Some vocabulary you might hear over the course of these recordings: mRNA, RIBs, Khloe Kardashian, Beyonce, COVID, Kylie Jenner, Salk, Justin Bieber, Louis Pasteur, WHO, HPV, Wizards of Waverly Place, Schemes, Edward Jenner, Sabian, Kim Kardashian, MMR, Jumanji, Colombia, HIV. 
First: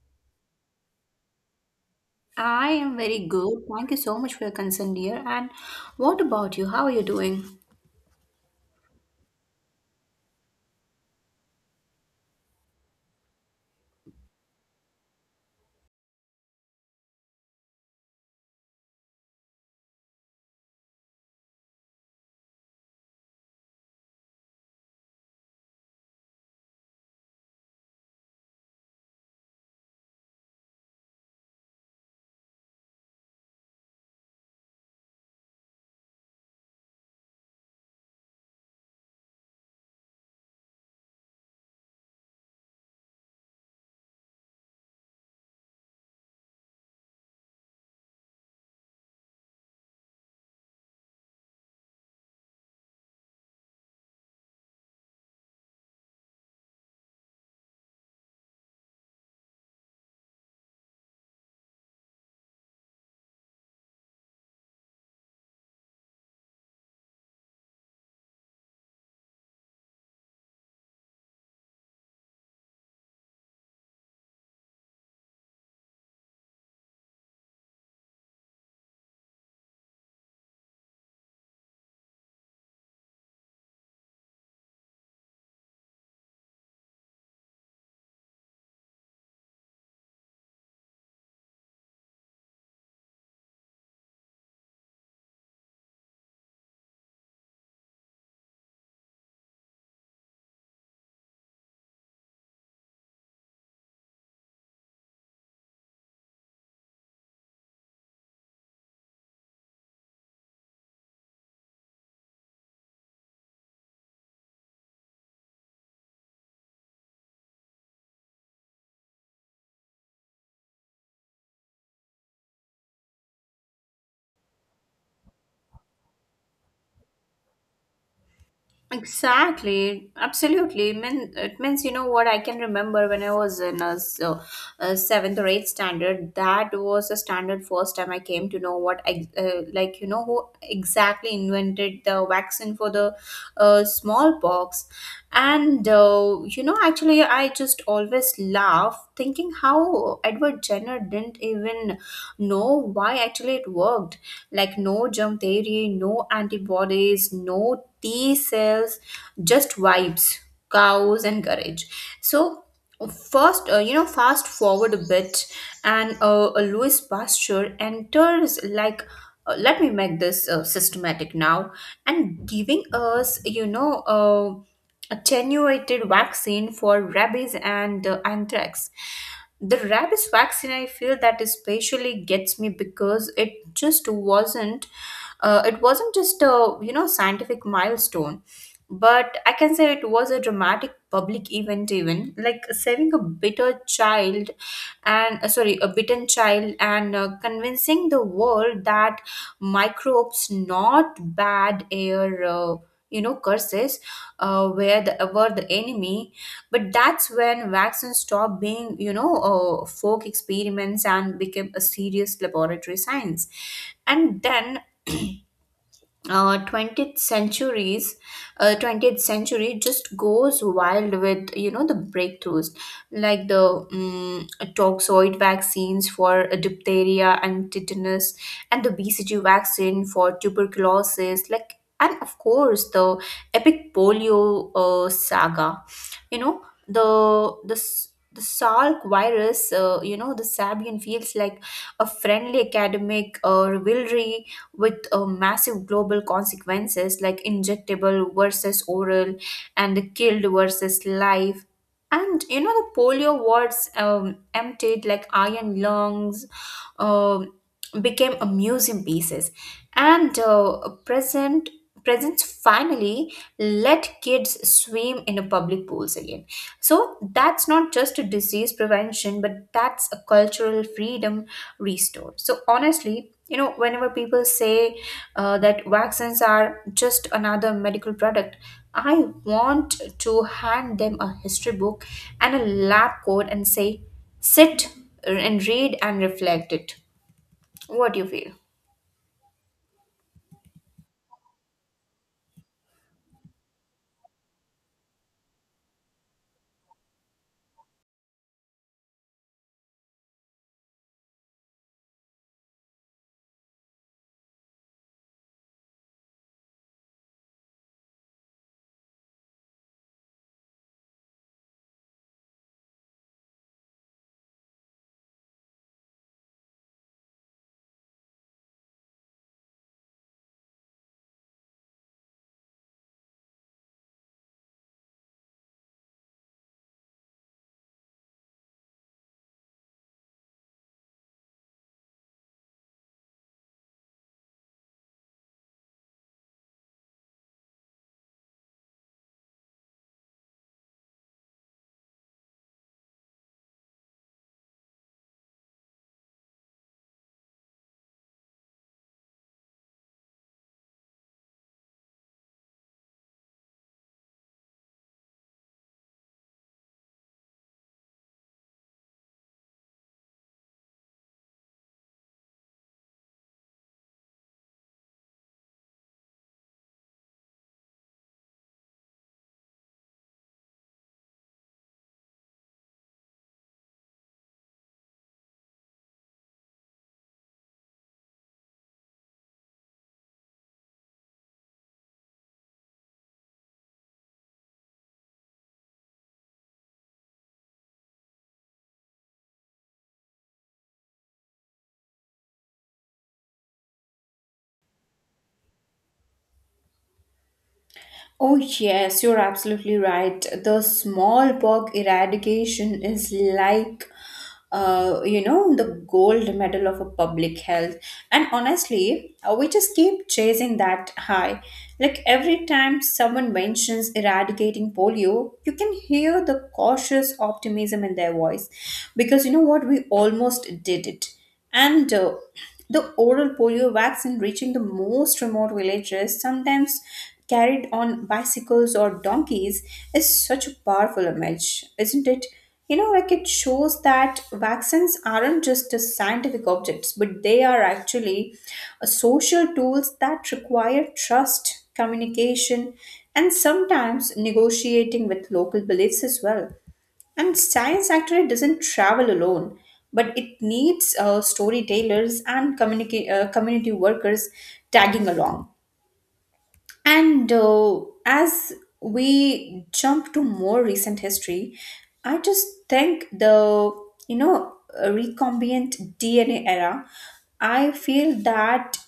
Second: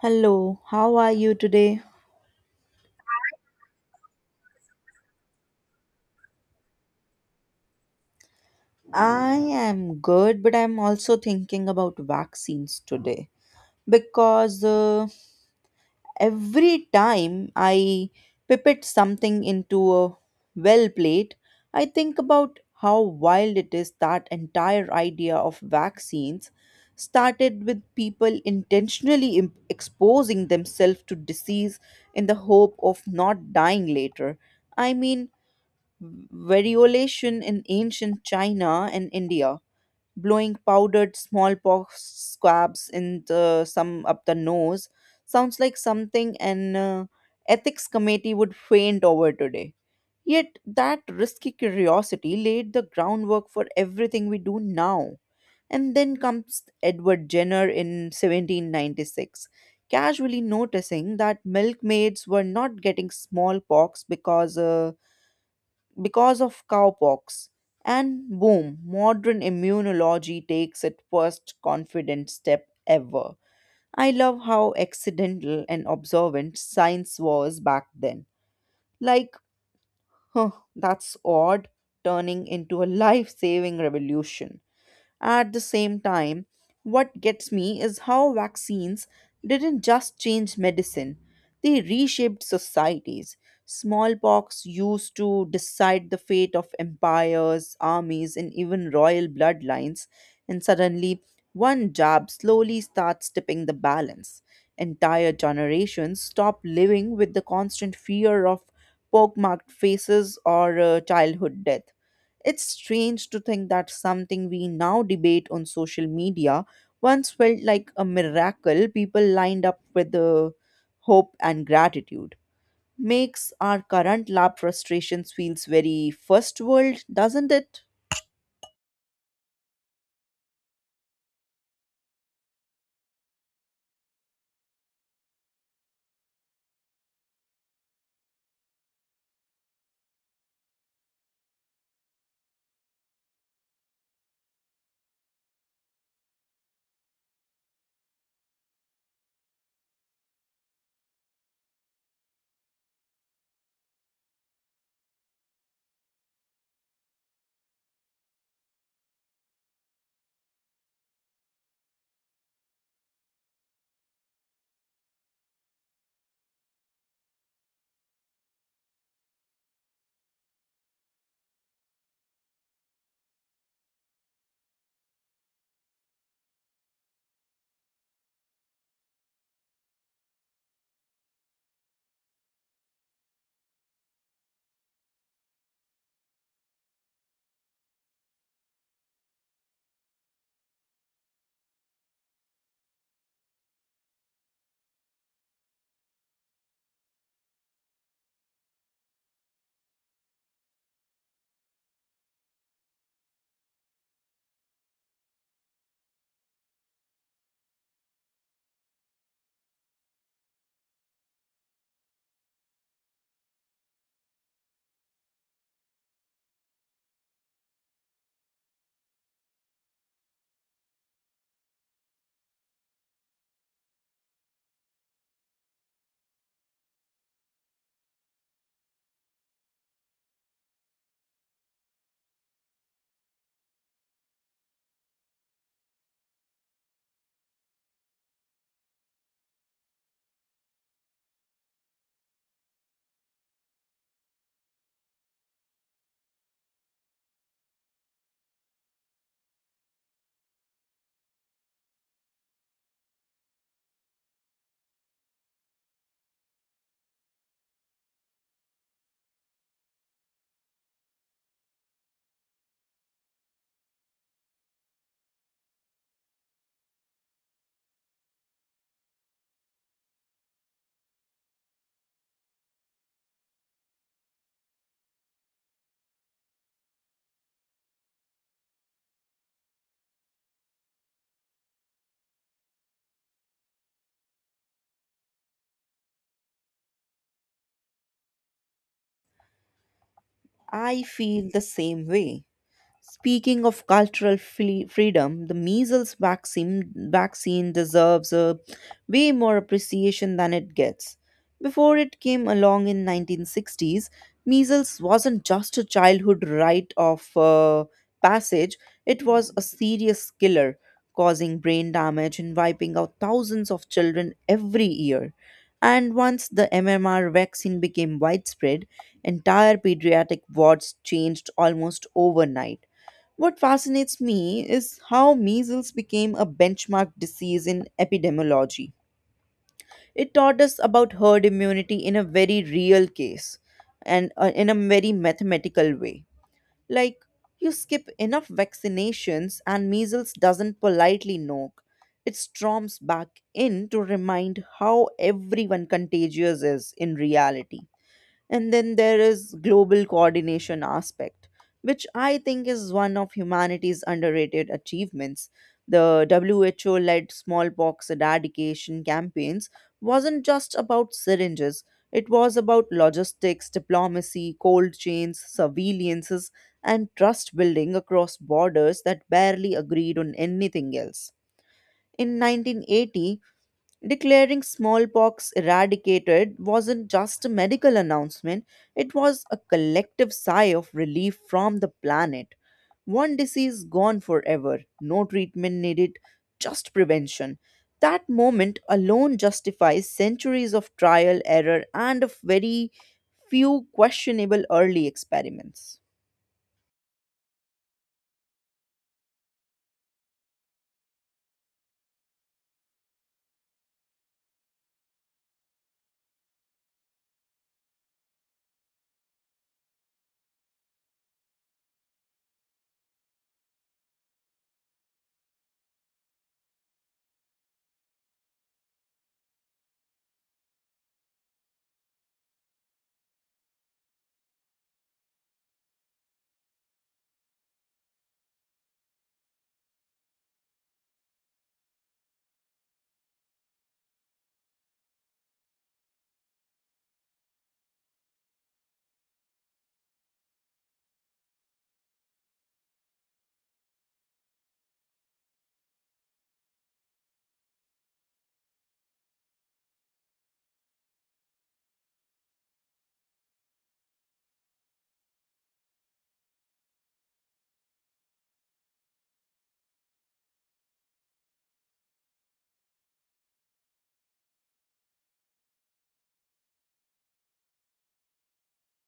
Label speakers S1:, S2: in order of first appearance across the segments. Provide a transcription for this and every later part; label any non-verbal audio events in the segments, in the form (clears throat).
S1: Hello, how are you today?
S2: I am very good. Thank you so much for your concern, dear. And what about you? How are you doing?
S1: I am good, but I'm also thinking about vaccines today because every time I pipette something into a well plate, I think about how wild it is that entire idea of vaccines started with people intentionally exposing themselves to disease in the hope of not dying later. I mean, variolation in ancient China and India, blowing powdered smallpox swabs in the, some up the nose, sounds like something an ethics committee would faint over today. Yet that risky curiosity laid the groundwork for everything we do now. And then comes Edward Jenner in 1796, casually noticing that milkmaids were not getting smallpox because of cowpox. And boom, modern immunology takes its first confident step ever. I love how accidental and observant science was back then. Like, huh, that's odd, turning into a (laughs) life saving revolution. At the same time, what gets me is how vaccines didn't just change medicine, they reshaped societies. Smallpox used to decide the fate of empires, armies, and even royal bloodlines, and suddenly one jab slowly starts tipping the balance. Entire generations stop living with the constant fear of pock marked faces or childhood death. It's strange to think that something we now debate on social media once felt like a miracle people lined up with the hope and gratitude. Makes our current lab frustrations feels very first world, doesn't it?
S2: Exactly, absolutely. It means what I can remember when I was in a seventh or eighth standard. That was a standard first time I came to know what who exactly invented the vaccine for the smallpox. Actually, I just always laugh thinking how Edward Jenner didn't even know why actually it worked. Like no jump theory, no antibodies, no T cells, just vibes, cows and courage. So first, fast forward a bit, and a Louis Pasteur enters like. Let me make this systematic now and giving us attenuated vaccine for rabies and anthrax. The rabies vaccine, I feel that especially gets me because it wasn't just a scientific milestone, but I can say it was a dramatic public event. Even like saving a bitter child, and sorry, a bitten child, and convincing the world that microbes, not bad air, curses where the were the enemy. But that's when vaccines stopped being, folk experiments and became a serious laboratory science. And then (clears throat) uh, 20th centuries uh, 20th century just goes wild with the breakthroughs like the um, toxoid vaccines for diphtheria and tetanus, and the bcg vaccine for tuberculosis, like, and of course the epic polio saga. You know the the s- the Salk virus, the Sabian, feels like a friendly academic rivalry with massive global consequences, like injectable versus oral and killed versus life. And you know, the polio wards emptied like iron lungs, um became a museum pieces. And presents finally let kids swim in the public pools again. So that's not just a disease prevention, but that's a cultural freedom restored. So honestly, you know, whenever people say that vaccines are just another medical product, I want to hand them a history book and a lab coat and say, sit and read and reflect it. What do you feel?
S1: I feel the same way. Speaking of cultural freedom, the measles vaccine deserves a way more appreciation than it gets. Before it came along in 1960s, measles wasn't just a childhood rite of passage, it was a serious killer, causing brain damage and wiping out thousands of children every year. And once the MMR vaccine became widespread, entire pediatric wards changed almost overnight. What fascinates me is how measles became a benchmark disease in epidemiology. It taught us about herd immunity in a very real case and in a very mathematical way. Like, you skip enough vaccinations and measles doesn't politely knock. It storms back in to remind how everyone contagious is in reality. And then there is global coordination aspect, which I think is one of humanity's underrated achievements. The WHO led smallpox eradication campaigns wasn't just about syringes, it was about logistics, diplomacy, cold chains, surveillances, and trust building across borders that barely agreed on anything else. In 1980, declaring smallpox eradicated wasn't just a medical announcement, it was a collective sigh of relief from the planet. One disease gone forever, no treatment needed, just prevention. That moment alone justifies centuries of trial, error, and of very few questionable early experiments.
S2: Oh, yes, you're absolutely right. The smallpox eradication is like, the gold medal of a public health. And honestly, we just keep chasing that high. Like every time someone mentions eradicating polio, you can hear the cautious optimism in their voice. Because you know what? We almost did it. And the oral polio vaccine reaching the most remote villages, sometimes carried on bicycles or donkeys, is such a powerful image, isn't it? You know, like it shows that vaccines aren't just a scientific objects, but they are actually a social tools that require trust, communication, and sometimes negotiating with local beliefs as well. And science actually doesn't travel alone, but it needs storytellers and community workers tagging along. And as we jump to more recent history, I just think the you know recombinant DNA era. I feel that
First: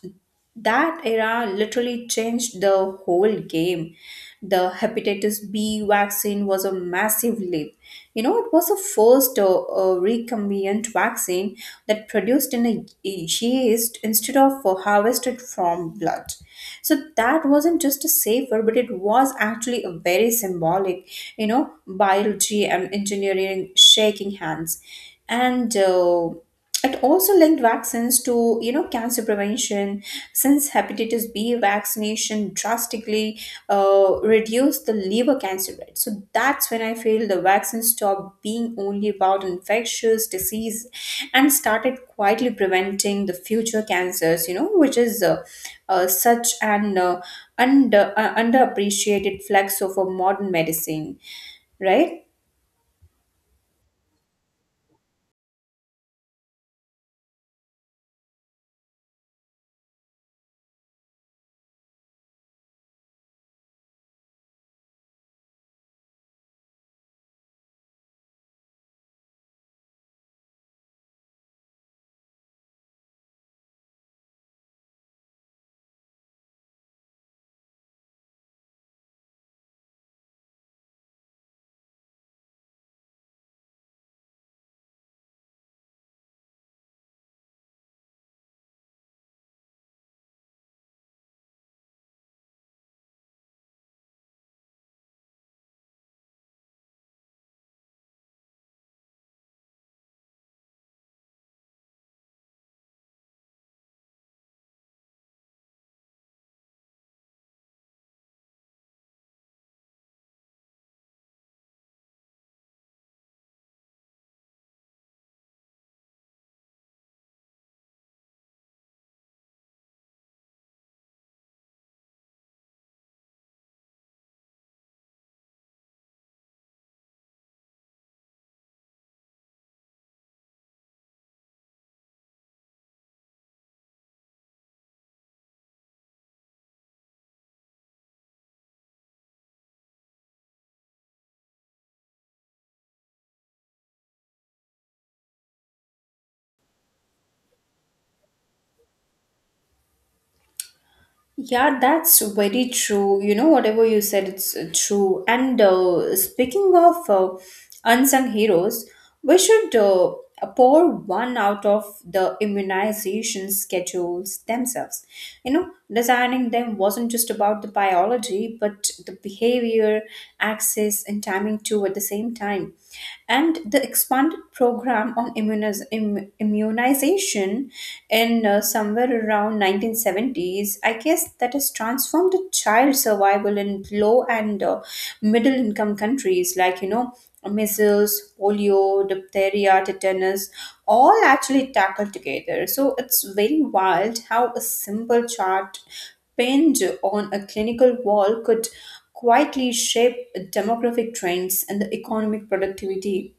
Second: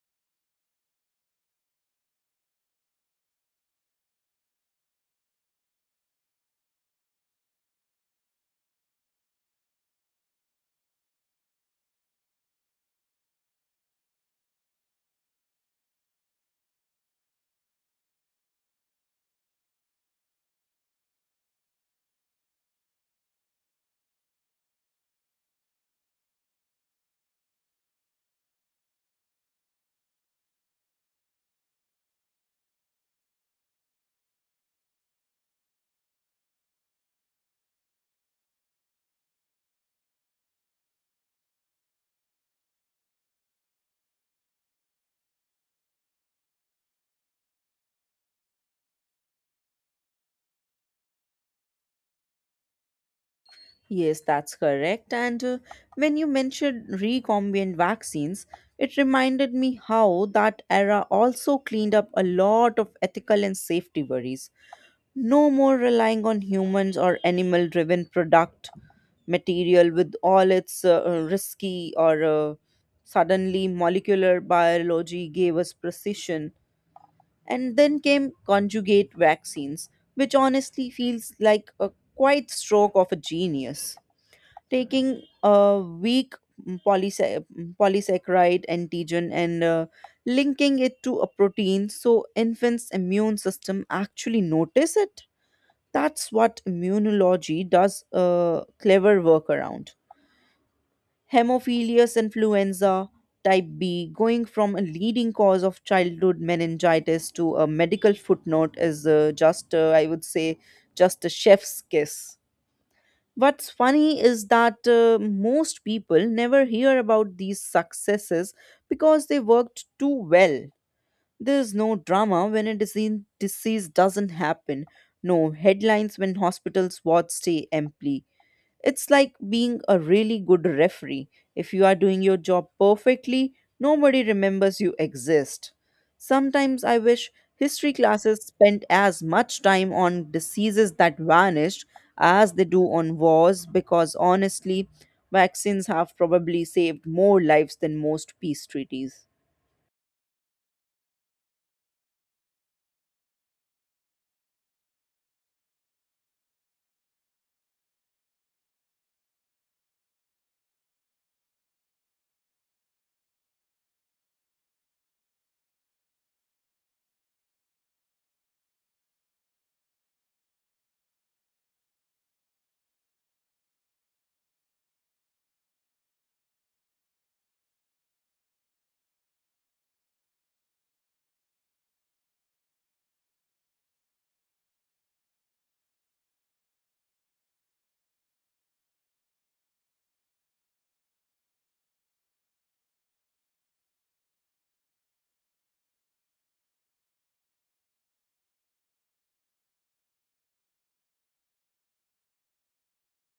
S2: that era literally changed the whole game. The hepatitis B vaccine was a massive leap. You know, it was the first recombinant vaccine that produced in a yeast instead of harvested from blood. So that wasn't just a safer, but it was actually a very symbolic, you know, biology and engineering shaking hands. And it also linked vaccines to, you know, cancer prevention, since hepatitis B vaccination drastically reduced the liver cancer rate. So that's when I feel the vaccine stopped being only about infectious disease and started quietly preventing the future cancers, you know, which is such an underappreciated flex of a modern medicine, right?
S1: Yes, that's correct. And when you mentioned recombinant vaccines, it reminded me how that era also cleaned up a lot of ethical and safety worries. No more relying on humans or animal driven product material with all its risky or suddenly molecular biology gave us precision. And then came conjugate vaccines, which honestly feels like a quite stroke of a genius taking a weak polysac polysaccharide antigen and linking it to a protein so infants immune system actually notice it. That's what immunology does, a clever workaround. Hemophilus influenza type b going from a leading cause of childhood meningitis to a medical footnote is just I would say just a chef's kiss. What's funny is that most people never hear about these successes because they worked too well. There's no drama when a disease doesn't happen, no headlines when hospitals wards stay empty, it's like being a really good referee. If you are doing your job perfectly, nobody remembers you exist. Sometimes I wish history classes spent as much time on diseases that vanished as they do on wars because honestly, vaccines have probably saved more lives than most peace treaties.
S2: Yeah, that's very true. You know, whatever you said, it's true. And speaking of unsung heroes, we should pour one out of the immunization schedules themselves. You know, designing them wasn't just about the biology, but the behavior, access, and timing too at the same time, and the expanded program on immunization education in somewhere around 1970s, I guess that has transformed the child survival in low and middle income countries, like, you know, measles, polio, diphtheria, tetanus, all actually tackled together. So it's very wild how a simple chart pinned on a clinical wall could quietly shape demographic trends and the economic productivity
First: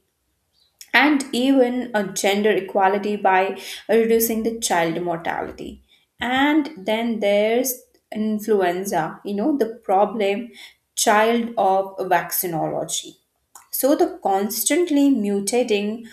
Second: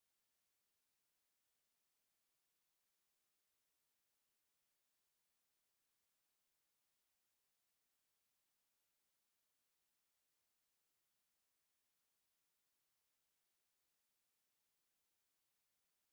S2: and even a gender equality by reducing the child mortality. And then there's influenza, you know, the problem child of vaccinology, so the constantly mutating,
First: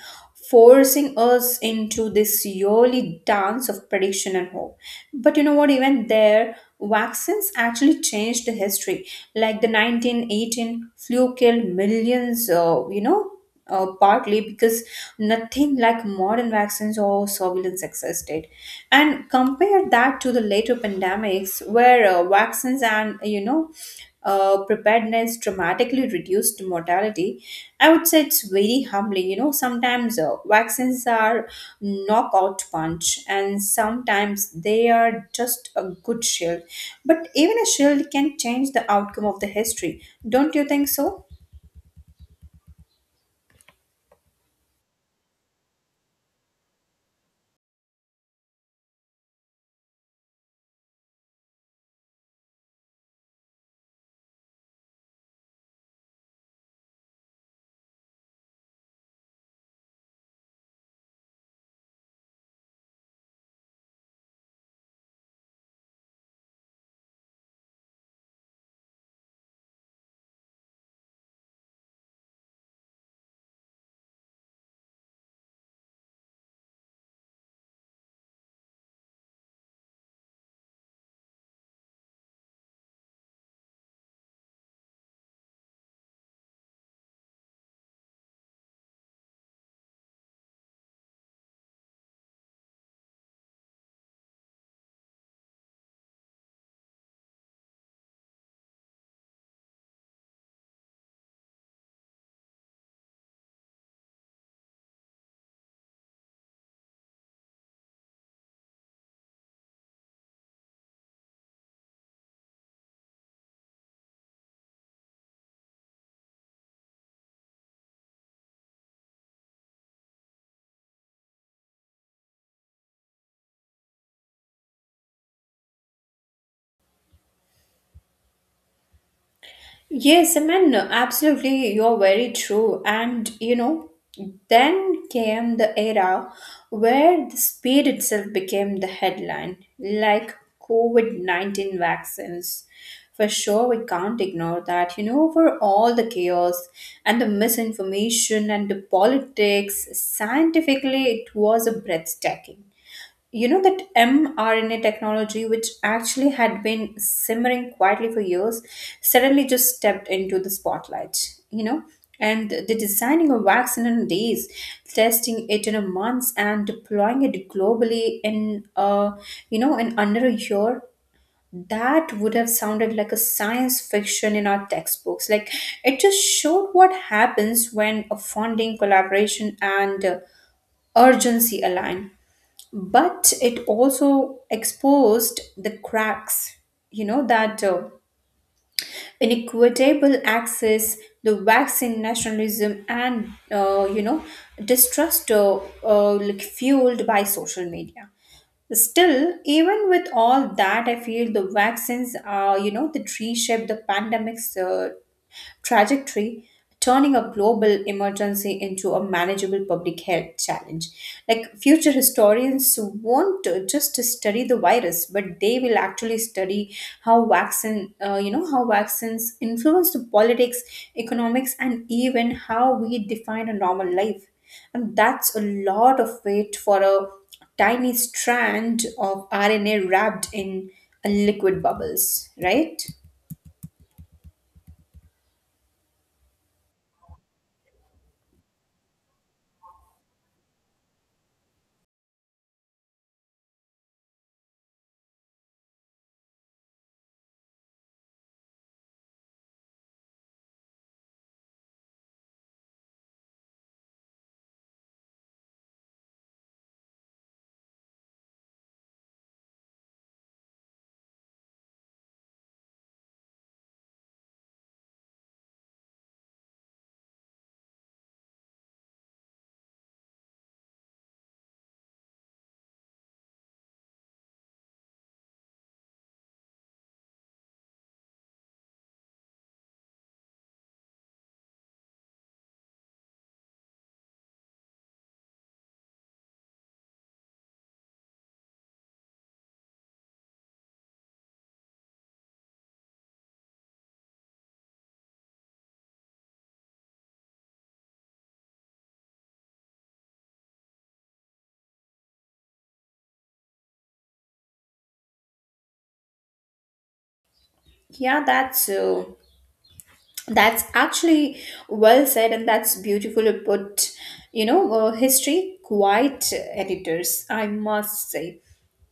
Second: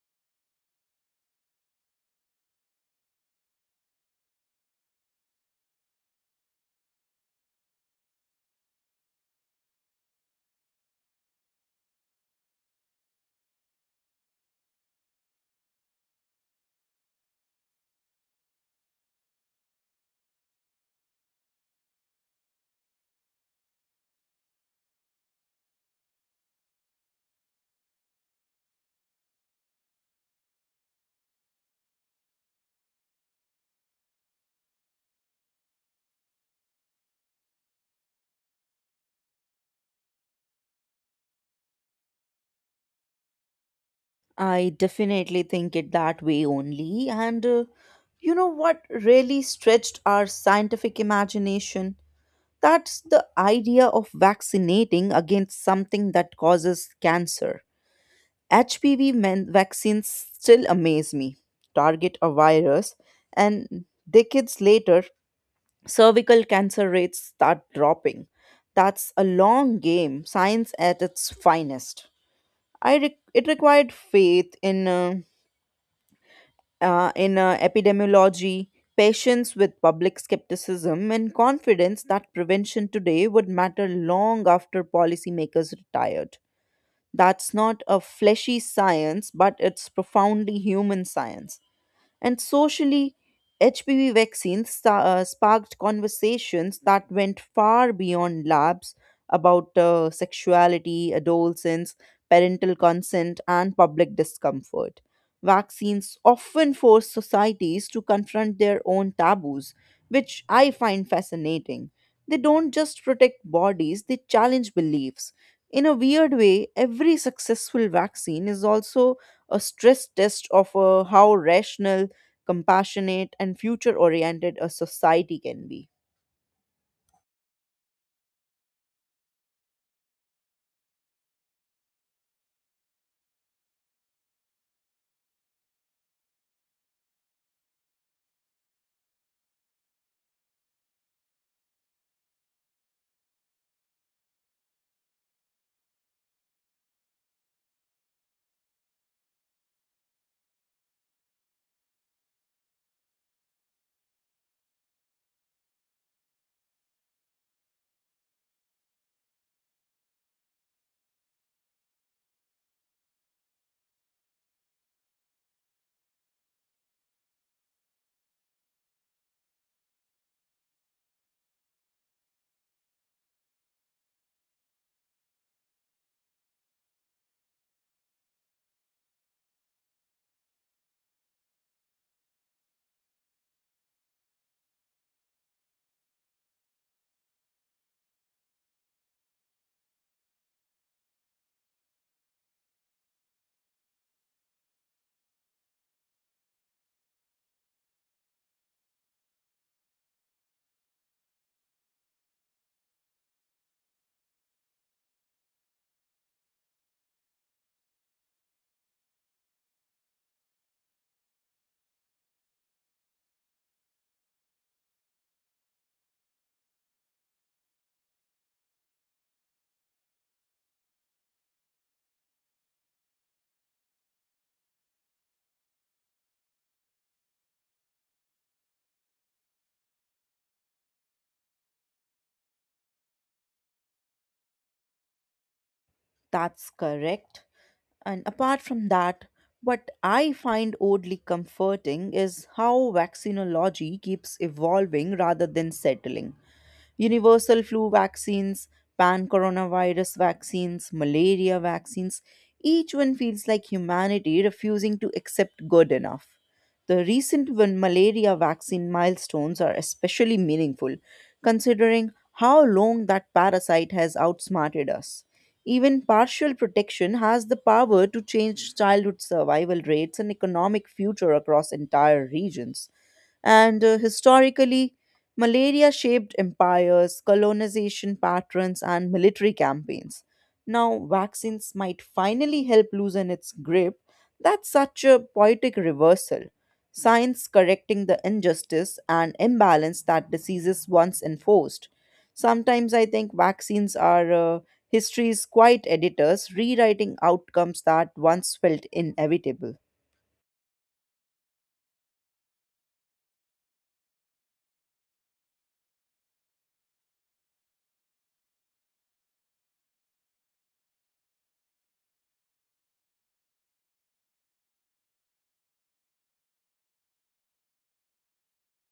S2: forcing us into this yearly dance of prediction and hope. But you know what, even there vaccines actually changed the history. Like the 1918 flu killed millions, partly because nothing like modern vaccines or surveillance existed. And compare that to the later pandemics where vaccines and, preparedness dramatically reduced mortality. I would say it's very humbling. You know, sometimes vaccines are knockout punch, and sometimes they are just a good shield. But even a shield can change the outcome of the history. Don't you think so?
S1: I definitely think it that way only. And you know what really stretched our scientific imagination? That's the idea of vaccinating against something that causes cancer. HPV men vaccines still amaze me. Target a virus, and decades later, cervical cancer rates start dropping. That's a long game, science at its finest. It required faith in epidemiology, patience with public skepticism, and confidence that prevention today would matter long after policymakers retired. That's not a fleshy science, but it's profoundly human science. And socially, HPV vaccines sparked conversations that went far beyond labs about sexuality, adolescence, parental consent, and public discomfort. Vaccines often force societies to confront their own taboos, which I find fascinating. They don't just protect bodies, they challenge beliefs. In a weird way, every successful vaccine is also a stress test of how rational, compassionate, and future oriented a society can be.
S2: Yes, I mean, absolutely, you're very true. And you know, then came the era where the speed itself became the headline, like COVID 19 vaccines. For sure, we can't ignore that. You know, for all the chaos and the misinformation and the politics, scientifically, it was a breathtaking. You know that mRNA technology, which actually had been simmering quietly for years, suddenly just stepped into the spotlight, you know? And the designing a vaccine in days, testing it in a month, and deploying it globally in in under a year, that would have sounded like a science fiction in our textbooks. Like it just showed what happens when a funding, collaboration, and urgency align. But it also exposed the cracks, you know, that inequitable access, the vaccine nationalism, and distrust, like fueled by social media. Still, even with all that, I feel the vaccines are, you know, that reshape the pandemic's trajectory, turning a global emergency into a manageable public health challenge. Like future historians won't just study the virus, but they will actually study how how vaccines influence the politics, economics, and even how we define a normal life. And that's a lot of weight for a tiny strand of RNA wrapped in a liquid bubbles, right?
S1: That's correct. And apart from that, what I find oddly comforting is how vaccinology keeps evolving rather than settling. Universal flu vaccines, pan coronavirus vaccines, malaria vaccines. Each one feels like humanity refusing to accept good enough. The recent malaria vaccine milestones are especially meaningful, considering how long that parasite has outsmarted us. Even partial protection has the power to change childhood survival rates and economic future across entire regions. And historically, malaria shaped empires, colonization patterns, and military campaigns. Now, vaccines might finally help loosen its grip. That's such a poetic reversal. Science correcting the injustice and imbalance that diseases once enforced. Sometimes I think vaccines are history's quiet editors rewriting outcomes that once felt inevitable.
S2: Yeah, that's actually well said, and that's beautifully put. You know, history quite editors, I must say.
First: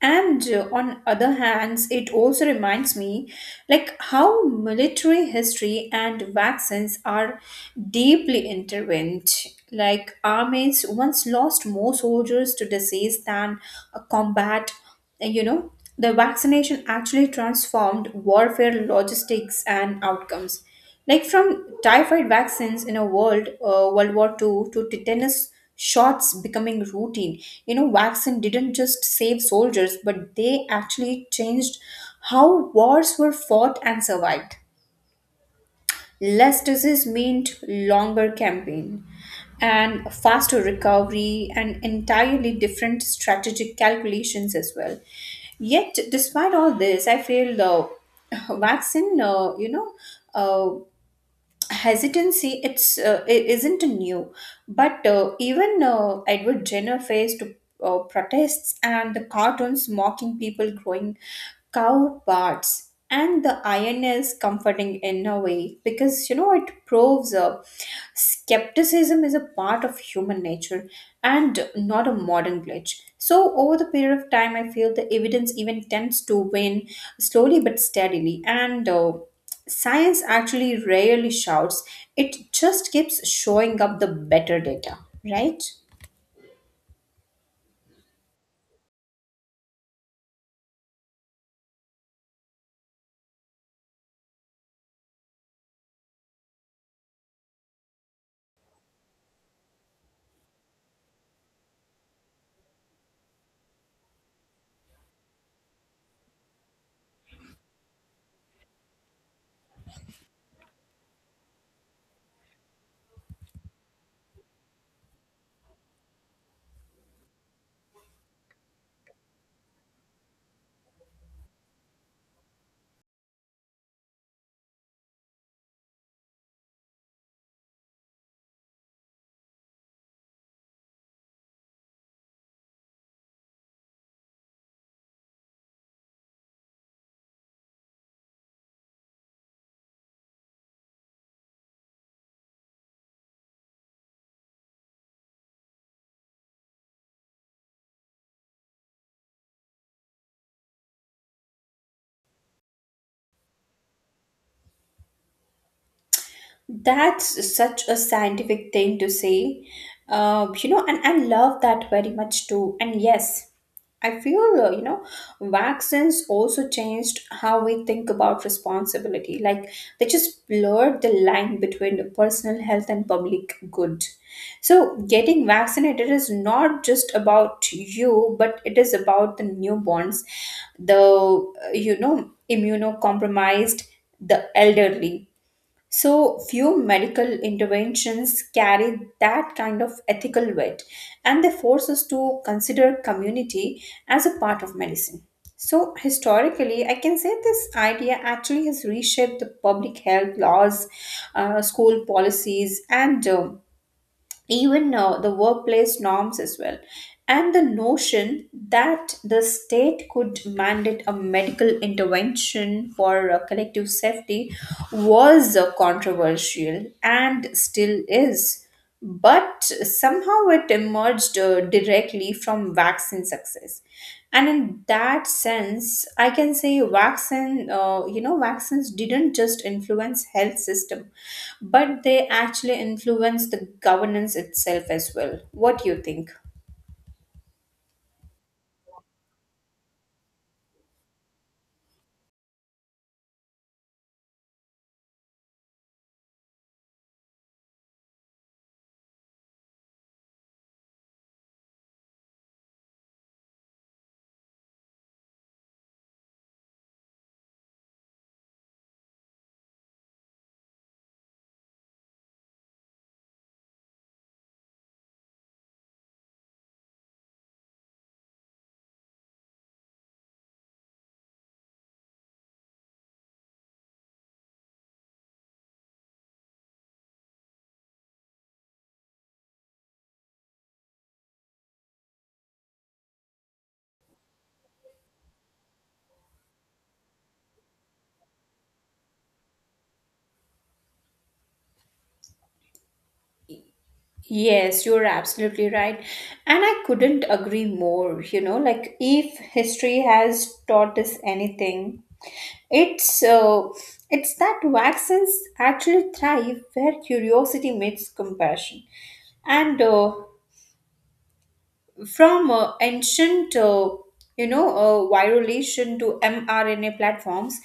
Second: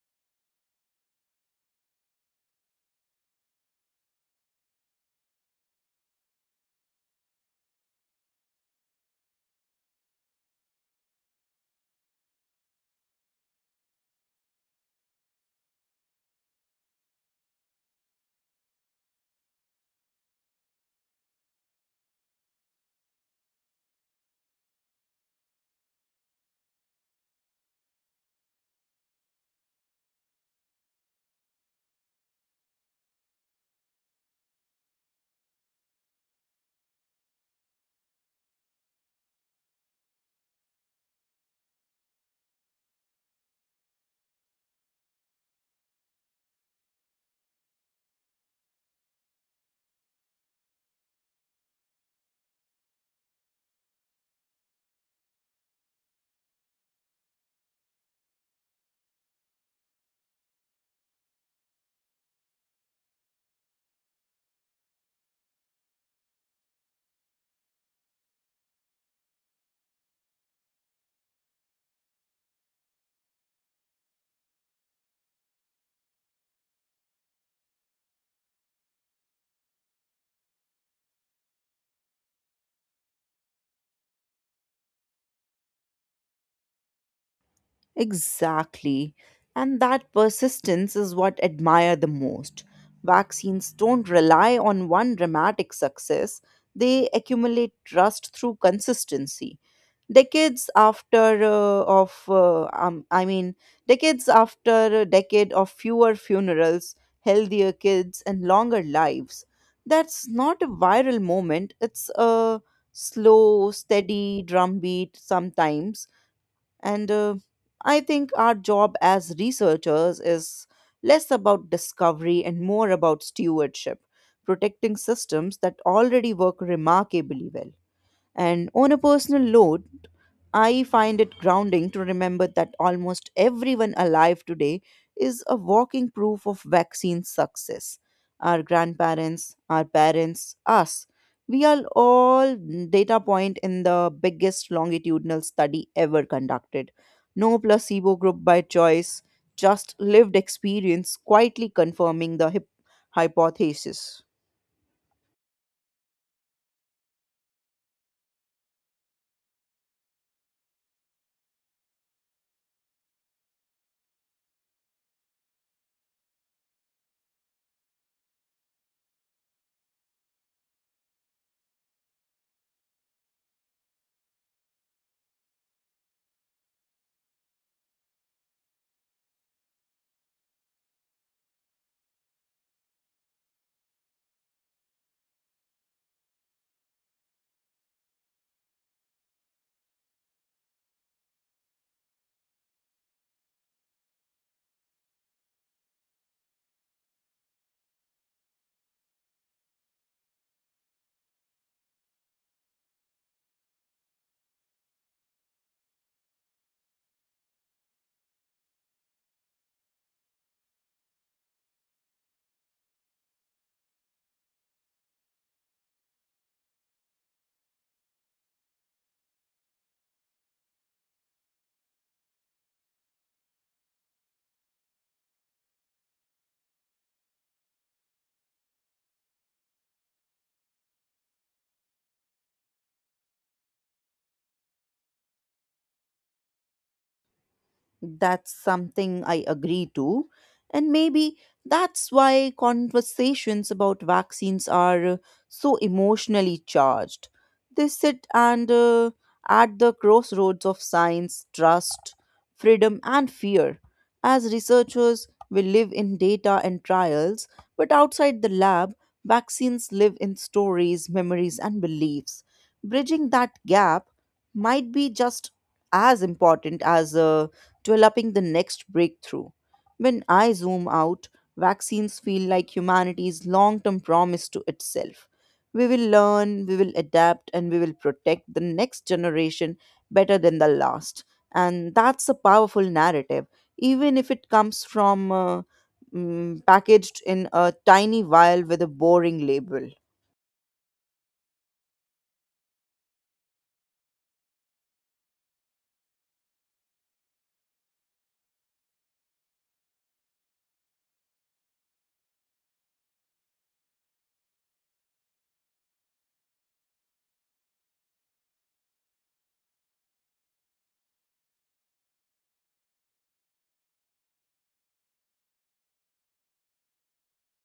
S2: And on other hands, it also reminds me like how military history and vaccines are deeply intertwined. Like armies once lost more soldiers to disease than a combat, and, you know, the vaccination actually transformed warfare logistics and outcomes, like from typhoid vaccines in a world war Two, to tetanus shots becoming routine. You know, vaccine didn't just save soldiers, but they actually changed how wars were fought and survived. Less disease meant longer campaign and faster recovery and entirely different strategic calculations as well. Yet, despite all this, I feel the vaccine, uh, you know, uh, hesitancy, it's I- isn't new. But even edward jenner faced protests and the cartoons mocking people growing cow parts, and the iron is comforting in a way, because you know it proves skepticism is a part of human nature and not a modern glitch. So over the period of time, I feel the evidence even tends to win slowly but steadily. And Science actually rarely shouts, it just keeps showing up the better data, right?
S1: Exactly. And that persistence is what I admire the most. Vaccines don't rely on one dramatic success, they accumulate trust through consistency. Decades after of I mean, decades after a decade of fewer funerals, healthier kids and longer lives. That's not a viral moment, it's a slow, steady drumbeat sometimes. And I think our job as researchers is less about discovery and more about stewardship, protecting systems that already work remarkably well. And on a personal note, I find it grounding to remember that almost everyone alive today is a walking proof of vaccine success. Our grandparents, our parents, us. We are all data point in the biggest longitudinal study ever conducted. No placebo group by choice, just lived experience quietly confirming the hypothesis.
S2: That's such a scientific thing to say. You know, and I love that very much too. And yes, I feel, vaccines also changed how we think about responsibility. Like, they just blurred the line between the personal health and public good. So, getting vaccinated is not just about you, but it is about the newborns, the immunocompromised, the elderly. So few medical interventions carry that kind of ethical weight, and they force us to consider community as a part of medicine. So historically, I can say this idea actually has reshaped the public health laws, school policies, and even now the workplace norms as well. And the notion that the state could mandate a medical intervention for collective safety was controversial, and still is, but somehow it emerged directly from vaccine success. And in that sense, I can say vaccines didn't just influence health system, but they actually influence the governance itself as well. What do you think?
S1: That's something I agree to. And maybe that's why conversations about vaccines are so emotionally charged. They sit and at the crossroads of science, trust, freedom, and fear. As researchers, we live in data and trials, but outside the lab, vaccines live in stories, memories, and beliefs. Bridging that gap might be just as important as developing the next breakthrough. When I zoom out, vaccines feel like humanity's long term promise to itself. We will learn, we will adapt, and we will protect the next generation better than the last. And that's a powerful narrative, even if it comes from packaged in a tiny vial with a boring label.
S2: Yes, you're absolutely right. And I couldn't agree more. You know, like if history has taught us anything, it's uh, it's that vaccines actually thrive where curiosity meets compassion. And from ancient virulation to mrna platforms,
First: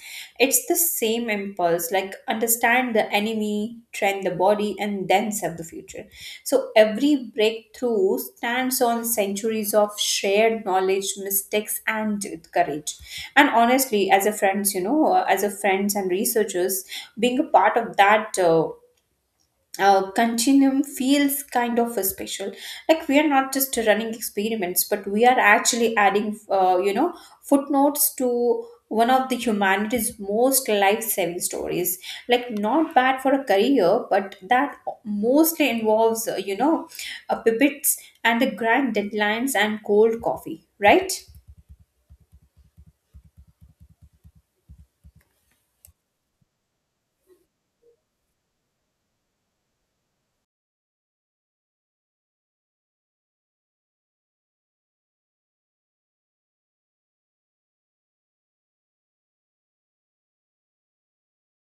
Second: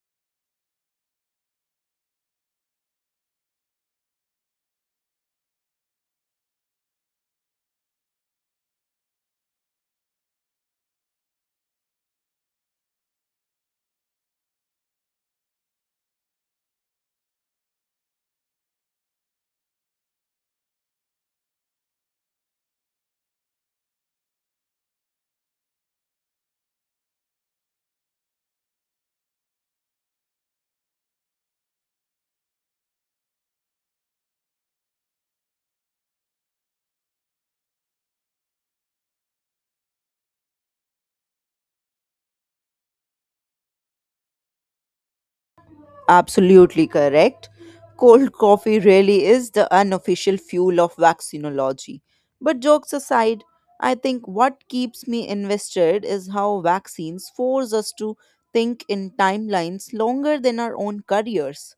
S2: it's the same impulse. Like, understand the enemy, train the body, and then serve the future. So every breakthrough stands on centuries of shared knowledge, mistakes, and courage. And honestly, as a friends and researchers, being a part of that continuum feels kind of a special. Like, we are not just running experiments, but we are actually adding footnotes to one of the humanity's most life-saving stories. Like, not bad for a career, but that mostly involves pivots and the grand deadlines and cold coffee, right?
S1: Absolutely correct. Cold coffee really is the unofficial fuel of vaccinology. But jokes aside, I think what keeps me invested is how vaccines force us to think in timelines longer than our own careers.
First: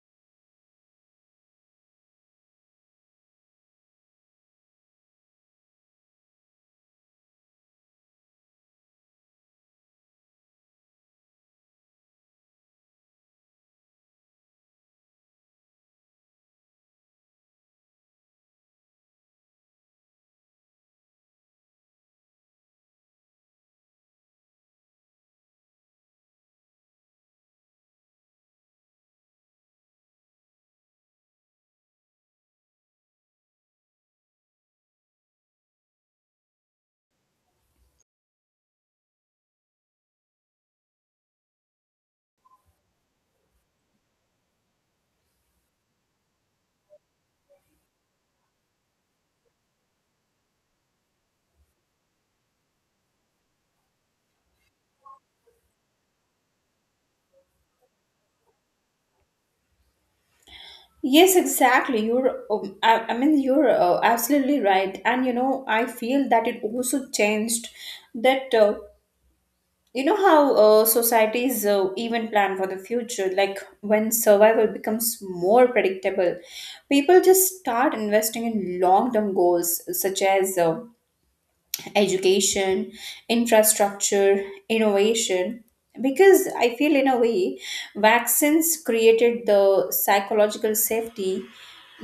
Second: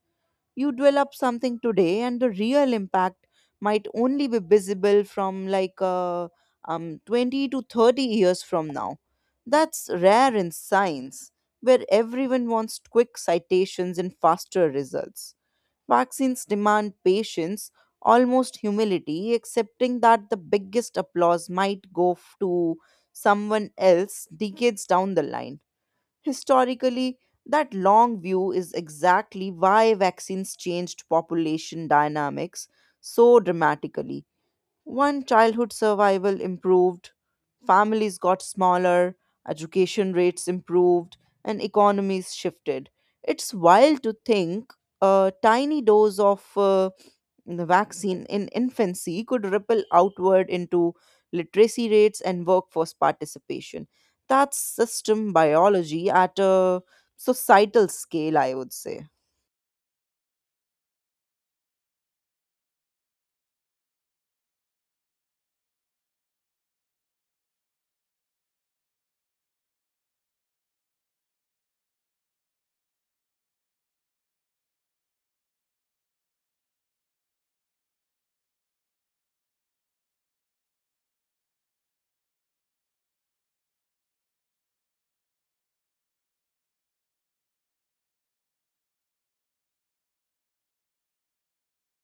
S1: You develop something today and the real impact might only be visible from like 20 to 30 years from now. That's rare in science where everyone wants quick citations and faster results. Vaccines demand patience, almost humility, accepting that the biggest applause might go to someone else decades down the line. Historically, that long view is exactly why vaccines changed population dynamics so dramatically. One childhood survival improved, families got smaller, education rates improved, and economies shifted. It's wild to think a tiny dose of the vaccine in infancy could ripple outward into literacy rates and workforce participation. That's system biology at a societal scale, I would say.
S2: Yes, exactly. You're, I mean, you're absolutely right. And you know, I feel that it also changed that you know how societies even plan for the future. Like, when survival becomes more predictable, people just start investing in long term goals such as education, infrastructure, innovation. Because I feel, in a way, vaccines created the psychological safety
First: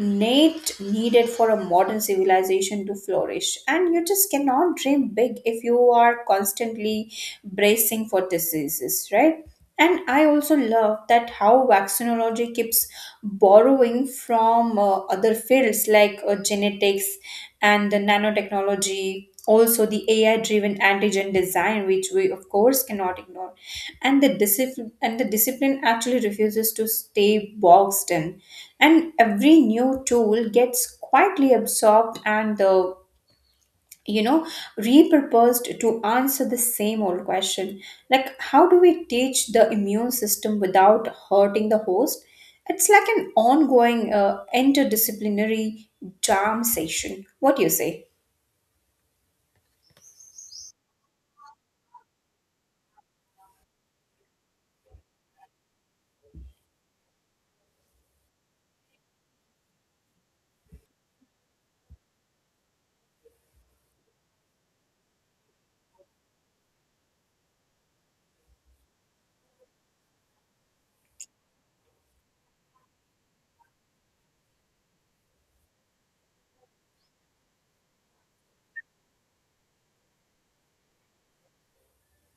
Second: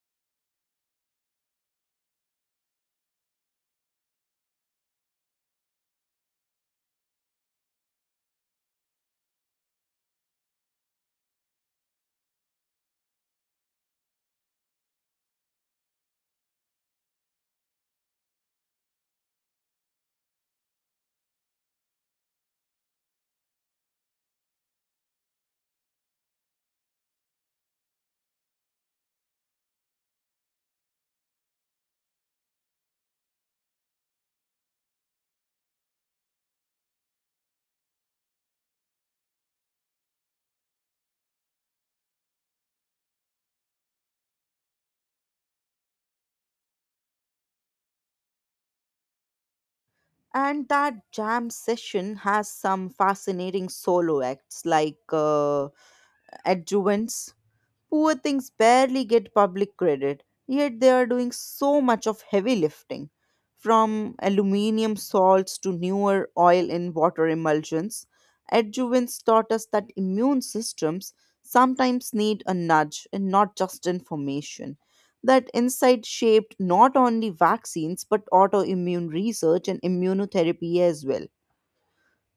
S2: needed for a modern civilization to flourish. And you just cannot dream big if you are constantly bracing for diseases, right? And I also love that how vaccinology keeps borrowing from other fields, like genetics and the nanotechnology, also the AI driven antigen design, which we of course cannot ignore. And the discipline actually refuses to stay boxed in, and every new tool gets quietly absorbed and you know repurposed to answer the same old question, like how do we teach the immune system without hurting the host. It's like an ongoing interdisciplinary jam session, what do you say?
S1: And that jam session has some fascinating solo acts like adjuvants. Poor things barely get public credit, yet they are doing so much of heavy lifting. From aluminium salts to newer oil and water emulsions, adjuvants taught us that immune systems sometimes need a nudge and not just information. That insight shaped not only vaccines but autoimmune research and immunotherapy as well.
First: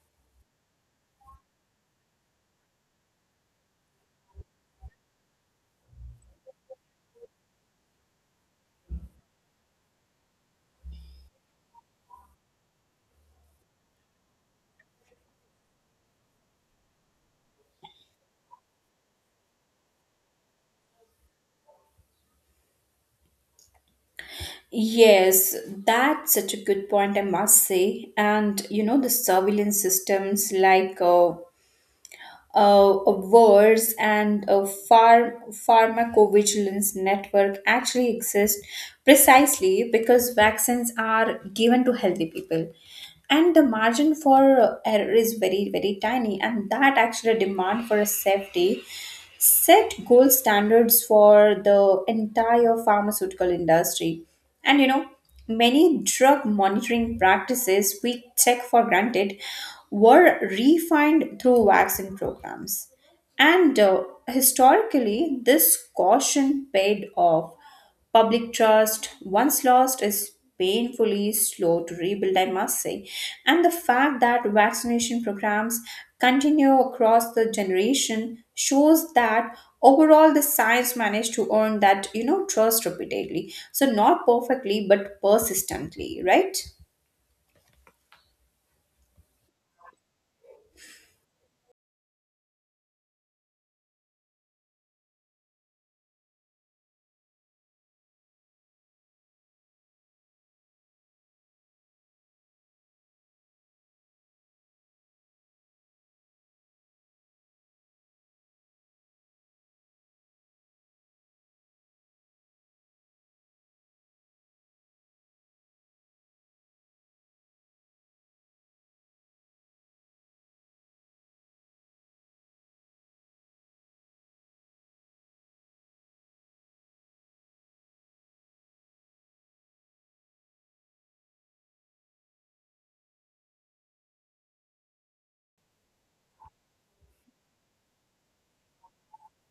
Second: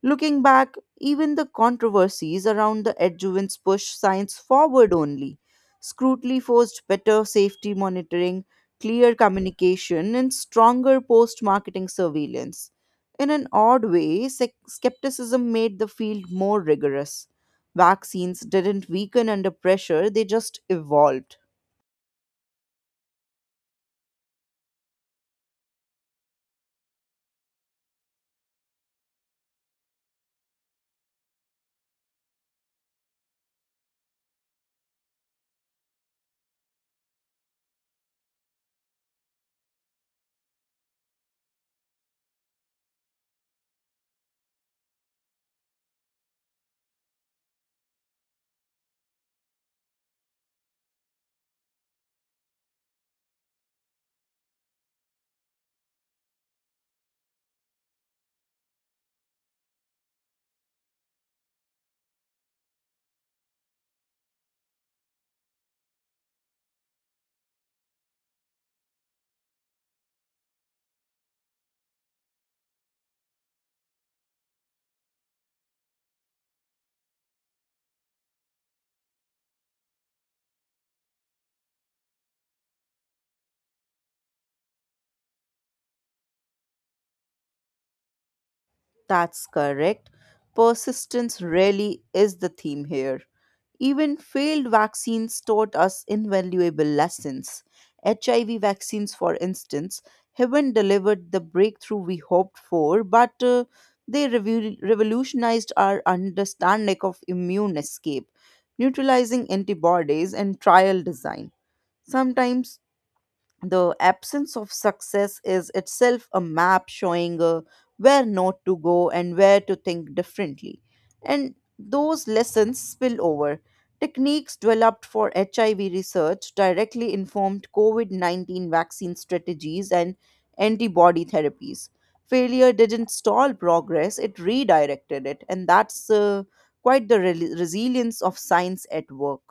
S1: Looking back, even the controversies around the adjuvants push science forward only. Scrutiny forced better safety monitoring, clear communication, and stronger post marketing surveillance. In an odd way, skepticism made the field more rigorous. Vaccines didn't weaken under pressure, they just evolved.
S2: Yes, that's such a good point, I must say. And you know, the surveillance systems, like wars and a farm pharmacovigilance network, actually exist precisely because vaccines are given to healthy people, and the margin for error is very very tiny, and that actually demand for a safety set gold standards for the entire pharmaceutical industry. And you know, many drug monitoring practices we take for granted were refined through vaccine programs. And historically, this caution paid off. Public trust, once lost, is painfully slow to rebuild, I must say. And the fact that vaccination programs continue across the generation shows that overall the science managed to earn that, you know, trust repeatedly. So, not perfectly, but persistently, right?
S1: That's correct. Persistence really is the theme here. Even failed vaccines taught us invaluable lessons. HIV vaccines, for instance, haven't delivered the breakthrough we hoped for, but they revolutionized our understanding of immune escape, neutralizing antibodies, and trial design. Sometimes the absence of success is itself a map showing where not to go and where to think differently. And those lessons spill over. Techniques developed for HIV research directly informed COVID-19 vaccine strategies and antibody therapies. Failure didn't stall progress, it redirected it. And that's quite the resilience of science at work.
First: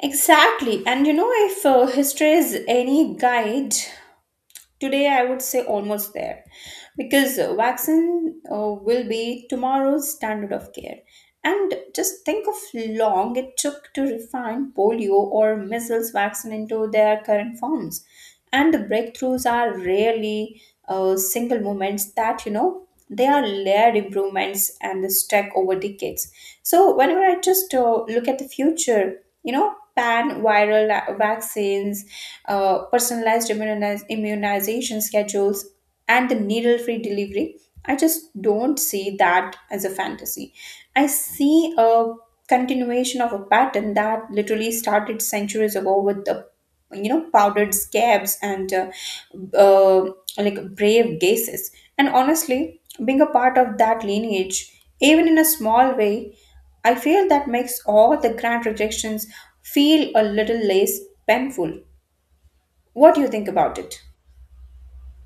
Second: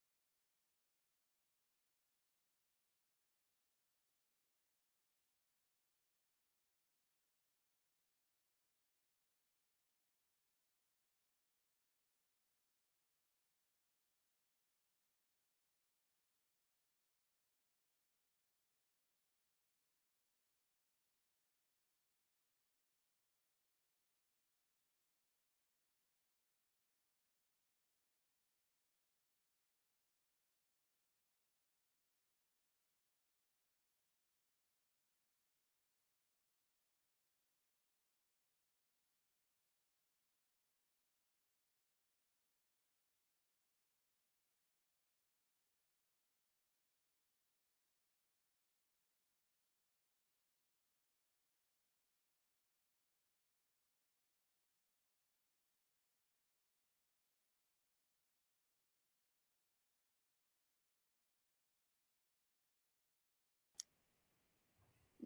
S2: Exactly. And you know, if history is any guide, today I would say almost there, because vaccine will be tomorrow's standard of care. And just think of long it took to refine polio or measles vaccine into their current forms. And the breakthroughs are rarely single moments. That you know They are layered improvements and the stack over decades. So whenever I just look at the future, you know, pan viral vaccines, personalized immunization schedules, and the needle free delivery, I just don't see that as a fantasy. I see a continuation of a pattern that literally started centuries ago with the, you know, powdered scabs and uh, like brave gazes. And honestly, being a part of that lineage, even in a small way, I feel that makes all the grand rejections feel a little less painful. What do you think about it?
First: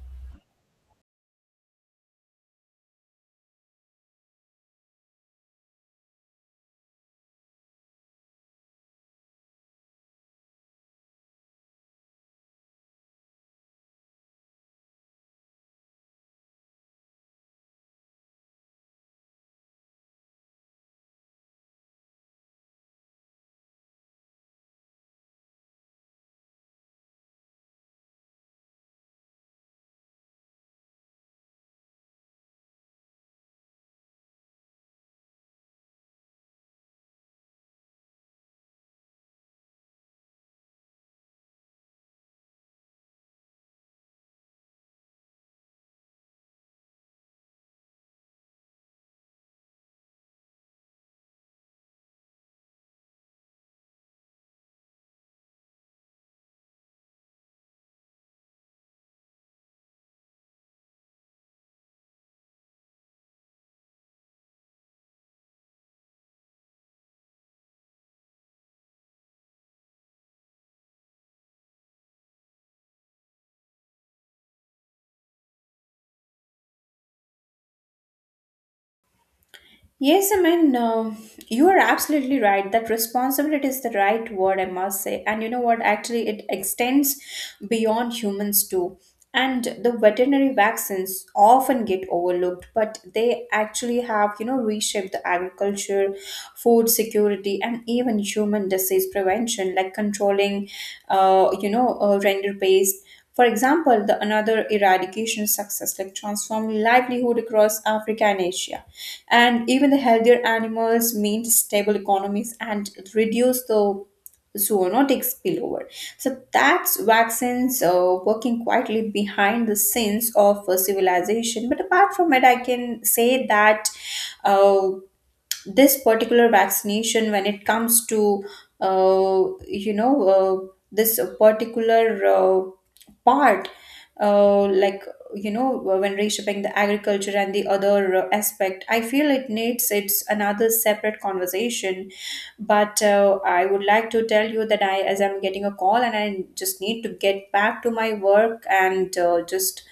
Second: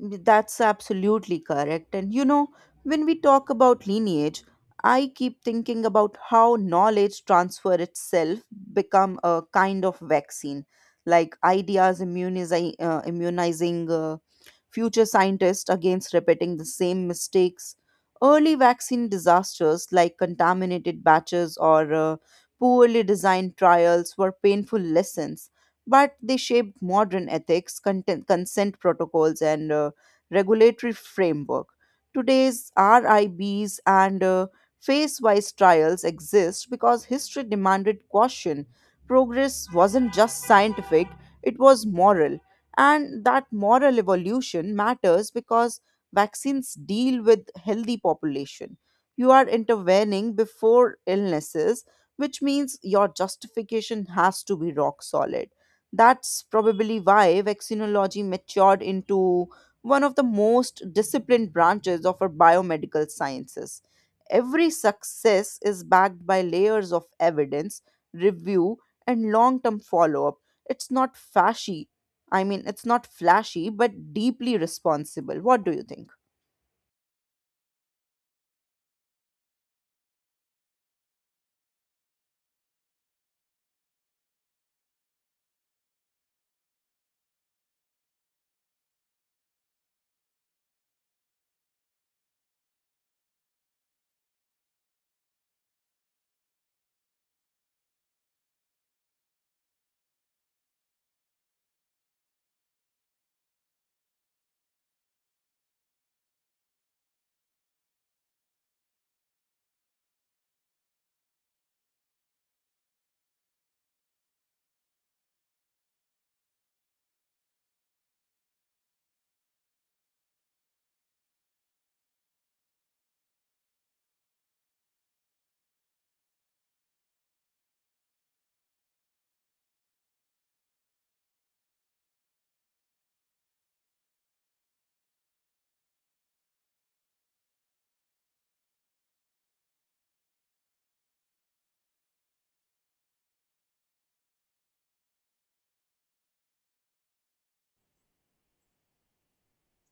S1: Mm, that's absolutely correct. And you know, when we talk about lineage, I keep thinking about how knowledge transfer itself become a kind of vaccine, like ideas immunizing future scientists against repeating the same mistakes. Early vaccine disasters like contaminated batches or poorly designed trials were painful lessons, but they shaped modern ethics, content, consent protocols, and regulatory framework. Today's RIBs and phase wise trials exist because history demanded caution. Progress wasn't just scientific, it was moral, and that moral evolution matters because vaccines deal with healthy population. You are intervening before illnesses, which means your justification has to be rock solid. That's probably why vaccinology matured into one of the most disciplined branches of our biomedical sciences. Every success is backed by layers of evidence, review, and long term follow up. It's not flashy, I mean, it's not flashy, but deeply responsible. What do you think?
S2: Yes, I mean, you are absolutely right. That responsibility is the right word, I must say. And you know what? Actually, it extends beyond humans too. And the veterinary vaccines often get overlooked, but they actually have, you know, reshaped the agriculture, food security, and even human disease prevention, like controlling, render pest for example. The another eradication success like transformed livelihood across Africa and Asia. And even the healthier animals mean stable economies and reduce the zoonotic spillover. So that's vaccines working quietly behind the scenes of civilization. But apart from it, I can say that uh, this particular vaccination, when it comes to uh, you know uh, this particular part, uh, like when reshaping the agriculture and the other aspect, I feel it needs its another separate conversation. But I would like to tell you that, I, as I'm getting a call and I just need to get back to my work, and uh, just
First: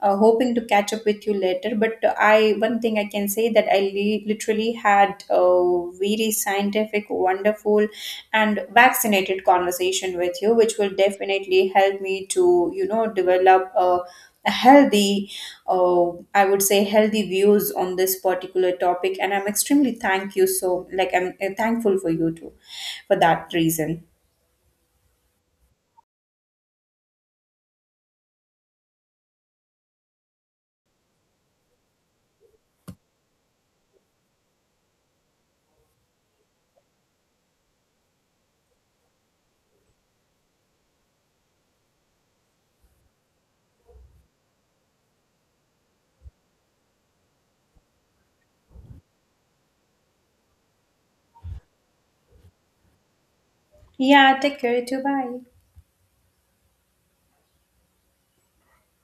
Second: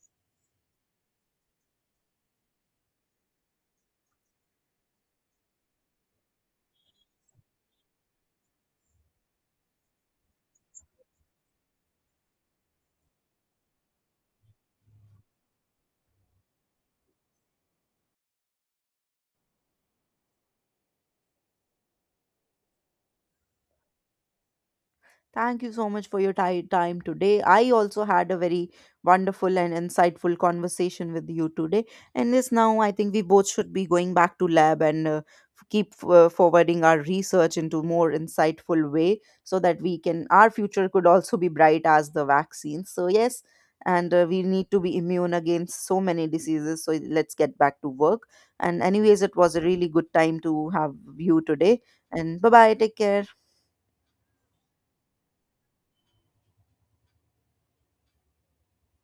S2: uh, hoping to catch up with you later. But I, one thing I can say, that I literally had a very scientific, wonderful, and vaccinated conversation with you, which will definitely help me to, you know, develop a healthy, uh, I would say, healthy views on this particular topic. And I'm extremely thank you. So, like, I'm thankful for you too for that reason.
S1: Thank you so much for your time today. I also had a very wonderful and insightful conversation with you today. And this now, I think we both should be going back to lab and keep forwarding our research into more insightful way so that we can our future could also be bright as the vaccine. So yes, and we need to be immune against so many diseases. So let's get back to work. And anyways, it was a really good time to have you today. And bye bye. Take care.
S2: Yeah, take care, you too, bye.